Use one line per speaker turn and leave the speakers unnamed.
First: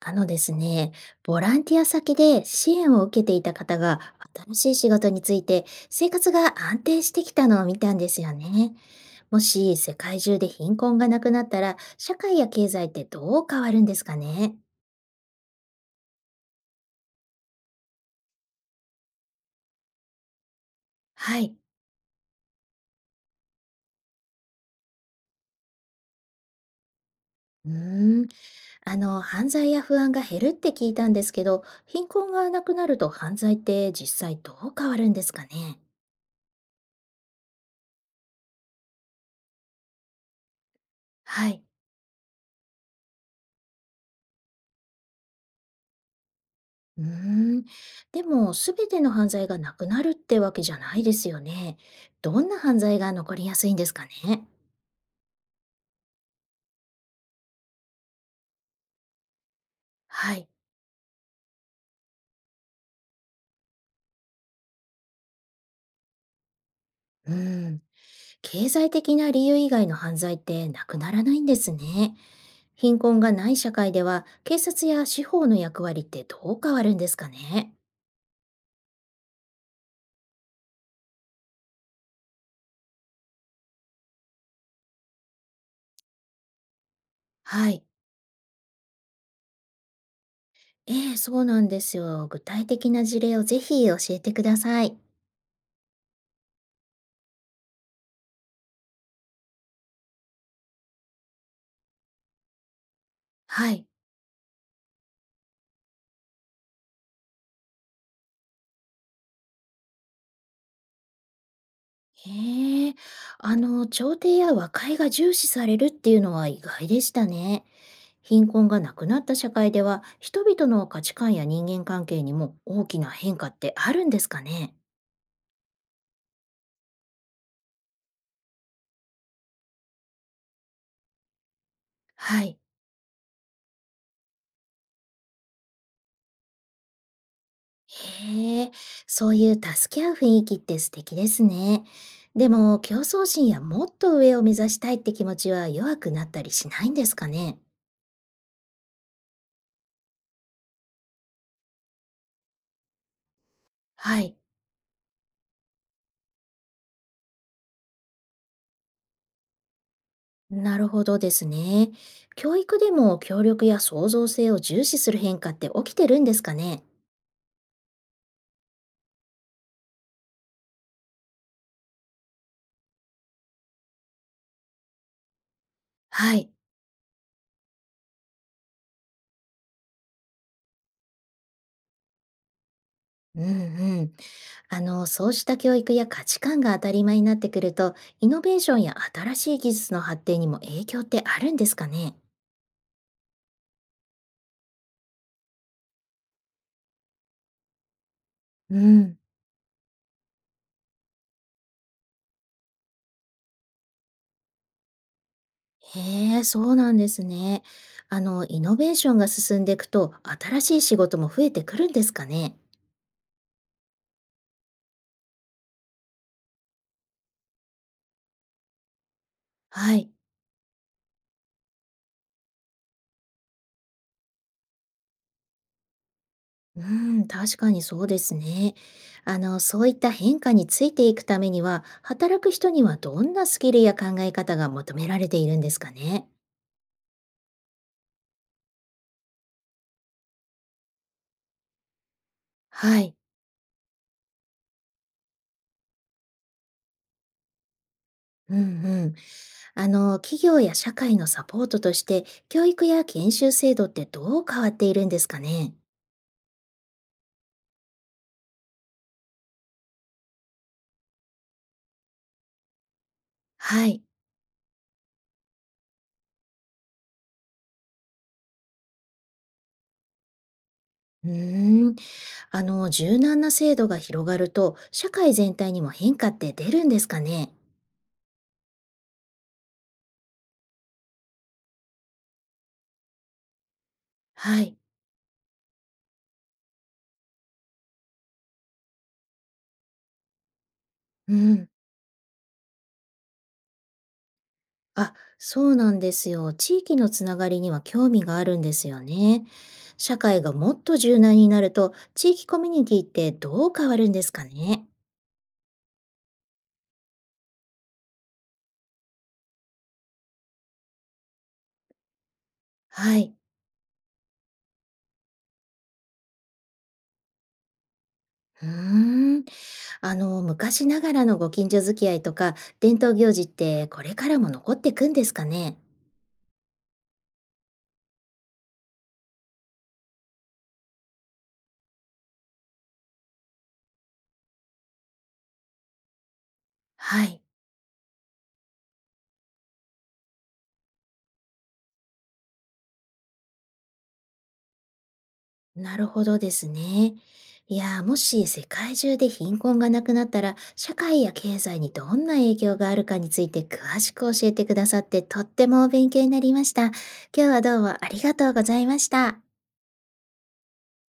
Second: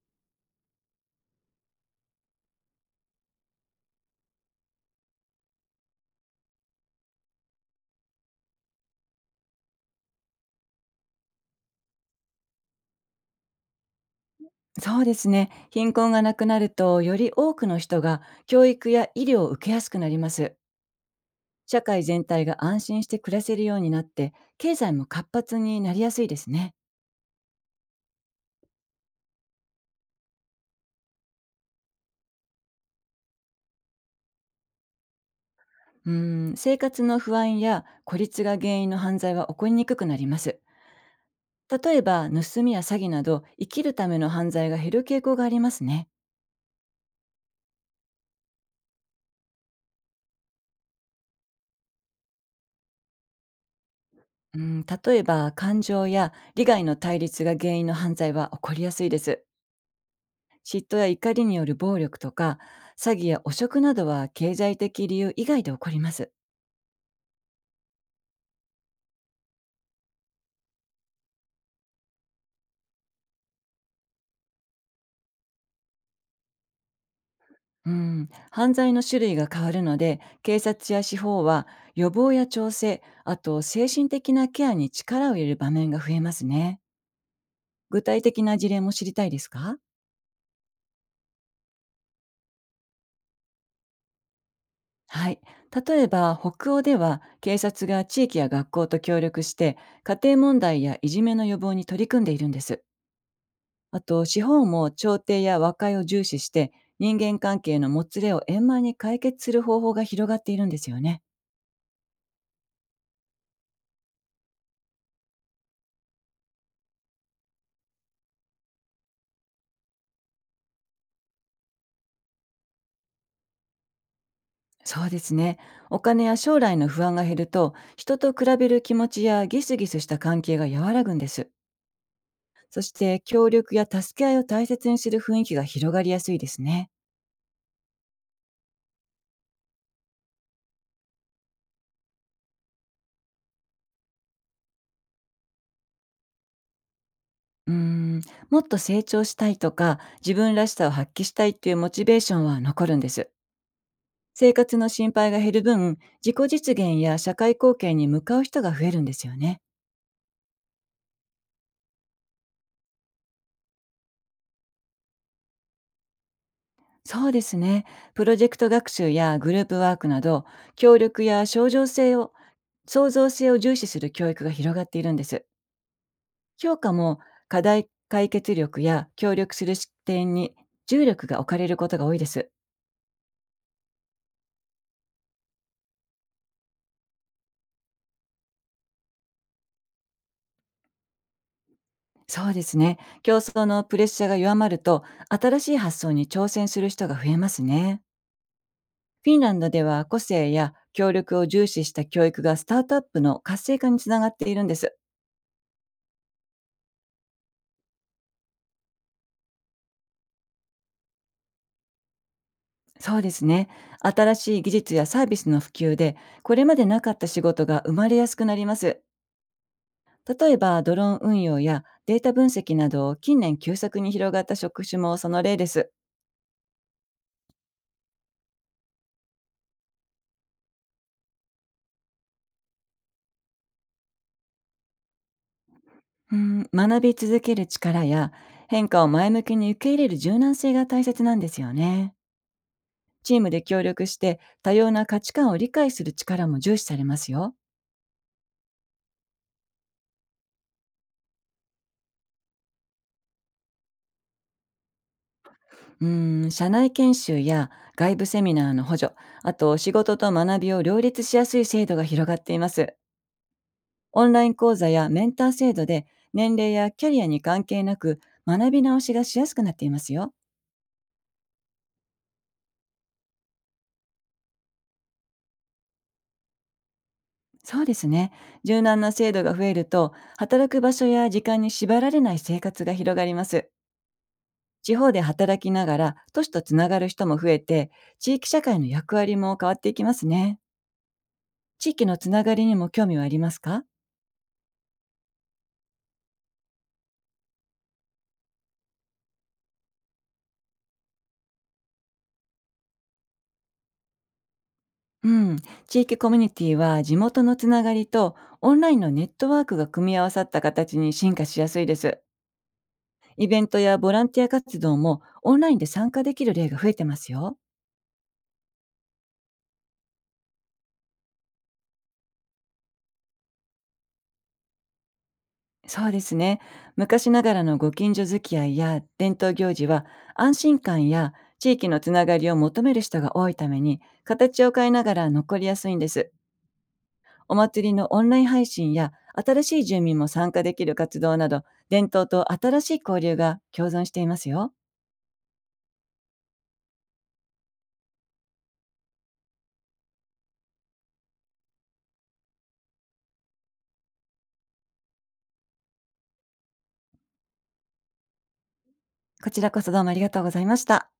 あのですね、ボランティア先で支援を受けていた方が新しい仕事について生活が安定してきたのを見たんですよね。もし世界中で貧困がなくなったら社会や経済ってどう変わるんですかね？
そうですね。貧困がなくなると、より多くの人が教育や医療を受けやすくなります。
はい。
社会全体が安心して暮らせるようになって、経済も活発になりやすいですね。
うーん、犯罪や不安が減るって聞いたんですけど、貧困がなくなると犯罪って実際どう変わるんですかね？
うん、生活の不安や孤立が原因の犯罪は起こりにくくなります。
はい。
例えば、盗みや詐欺など、生きるための犯罪が減る傾向がありますね。
うーん、でも全ての犯罪がなくなるってわけじゃないですよね。どんな犯罪が残りやすいんですかね。
うん、例えば、感情や利害の対立が原因の犯罪は起こりやすいです。
はい。
嫉妬や怒りによる暴力とか、詐欺や汚職などは経済的理由以外で起こります。
うーん。経済的な理由以外の犯罪ってなくならないんですね。貧困がない社会では警察や司法の役割ってどう変わるんですかね。
うん、犯罪の種類が変わるので、警察や司法は予防や調整、あと精神的なケアに力を入れる場面が増えますね。
はい。
具体的な事例も知りたいですか？
ええ、そうなんですよ。具体的な事例をぜひ教えてください。
はい。例えば、北欧では警察が地域や学校と協力して家庭問題やいじめの予防に取り組んでいるんです。
はい。
あと資本も調停や和解を重視して、人間関係のもつれを円満に解決する方法が広がっているんですよね。
へえ、調停や和解が重視されるっていうのは意外でしたね。貧困がなくなった社会では、人々の価値観や人間関係にも大きな変化ってあるんですかね。
そうですね。お金や将来の不安が減ると、人と比べる気持ちやギスギスした関係が和らぐんです。
はい。
そして協力や助け合いを大切にする雰囲気が広がりやすいですね。
へえ、そういう助け合う雰囲気って素敵ですね。でも、競争心やもっと上を目指したいって気持ちは弱くなったりしないんですかね。
うーんもっと成長したいとか、自分らしさを発揮したいっていうモチベーションは残るんです。
はい。
生活の心配が減る分、自己実現や社会貢献に向かう人が増えるんですよね。
なるほどですね。教育でも協力や創造性を重視する変化って起きてるんですかね？
そうですね。プロジェクト学習やグループワークなど、協力や創造性を、創造性を重視する教育が広がっているんです。
はい。
評価も課題解決力や協力する視点に重力が置かれることが多いです。
うんうん。そうした教育や価値観が当たり前になってくると、イノベーションや新しい技術の発展にも影響ってあるんですかね？
そうですね。競争のプレッシャーが弱まると、新しい発想に挑戦する人が増えますね。
うん。
フィンランドでは個性や協力を重視した教育がスタートアップの活性化につながっているんです。
へえ、そうなんですね。イノベーションが進んでいくと、新しい仕事も増えてくるんですかね？
そうですね。新しい技術やサービスの普及で、これまでなかった仕事が生まれやすくなります。
はい。
例えば、ドローン運用やデータ分析など、近年急速に広がった職種もその例です。
うー確かにそうですね。そういった変化についていくためには、働く人にはどんなスキルや考え方が求められているんですかね。
うん、学び続ける力や変化を前向きに受け入れる柔軟性が大切なんですよね。
はい。
チームで協力して多様な価値観を理解する力も重視されますよ。
うんうん。企業や社会のサポートとして、教育や研修制度ってどう変わっているんですかね。
うーん、社内研修や外部セミナーの補助、あと仕事と学びを両立しやすい制度が広がっています。
はい。
オンライン講座やメンター制度で、年齢やキャリアに関係なく学び直しがしやすくなっていますよ。
うーん。柔軟な制度が広がると、社会全体にも変化って出るんですかね。
そうですね。柔軟な制度が増えると、働く場所や時間に縛られない生活が広がります。
はい。
地方で働きながら都市とつながる人も増えて、地域社会の役割も変わっていきますね。
うん。
地域のつながりにも興味はありますか？
あ、そうなんですよ。地域のつながりには興味があるんですよね。社会がもっと柔軟になると、地域コミュニティってどう変わるんですかね。
うん、地域コミュニティは地元のつながりとオンラインのネットワークが組み合わさった形に進化しやすいです。
はい。
イベントやボランティア活動もオンラインで参加できる例が増えてますよ。
うーん。昔ながらのご近所付き合いとか、伝統行事ってこれからも残っていくんですかね。
そうですね。昔ながらのご近所付き合いや伝統行事は、安心感や地域のつながりを求める人が多いために形を変えながら残りやすいんです。
はい。
お祭りのオンライン配信や新しい住民も参加できる活動など、伝統と新しい交流が共存していますよ。
なるほどですね。いやー、もし世界中で貧困がなくなったら、社会や経済にどんな影響があるかについて詳しく教えてくださってとっても勉強になりました。今日はどうもありがとうございました。
こちらこそどうもありがとうございました。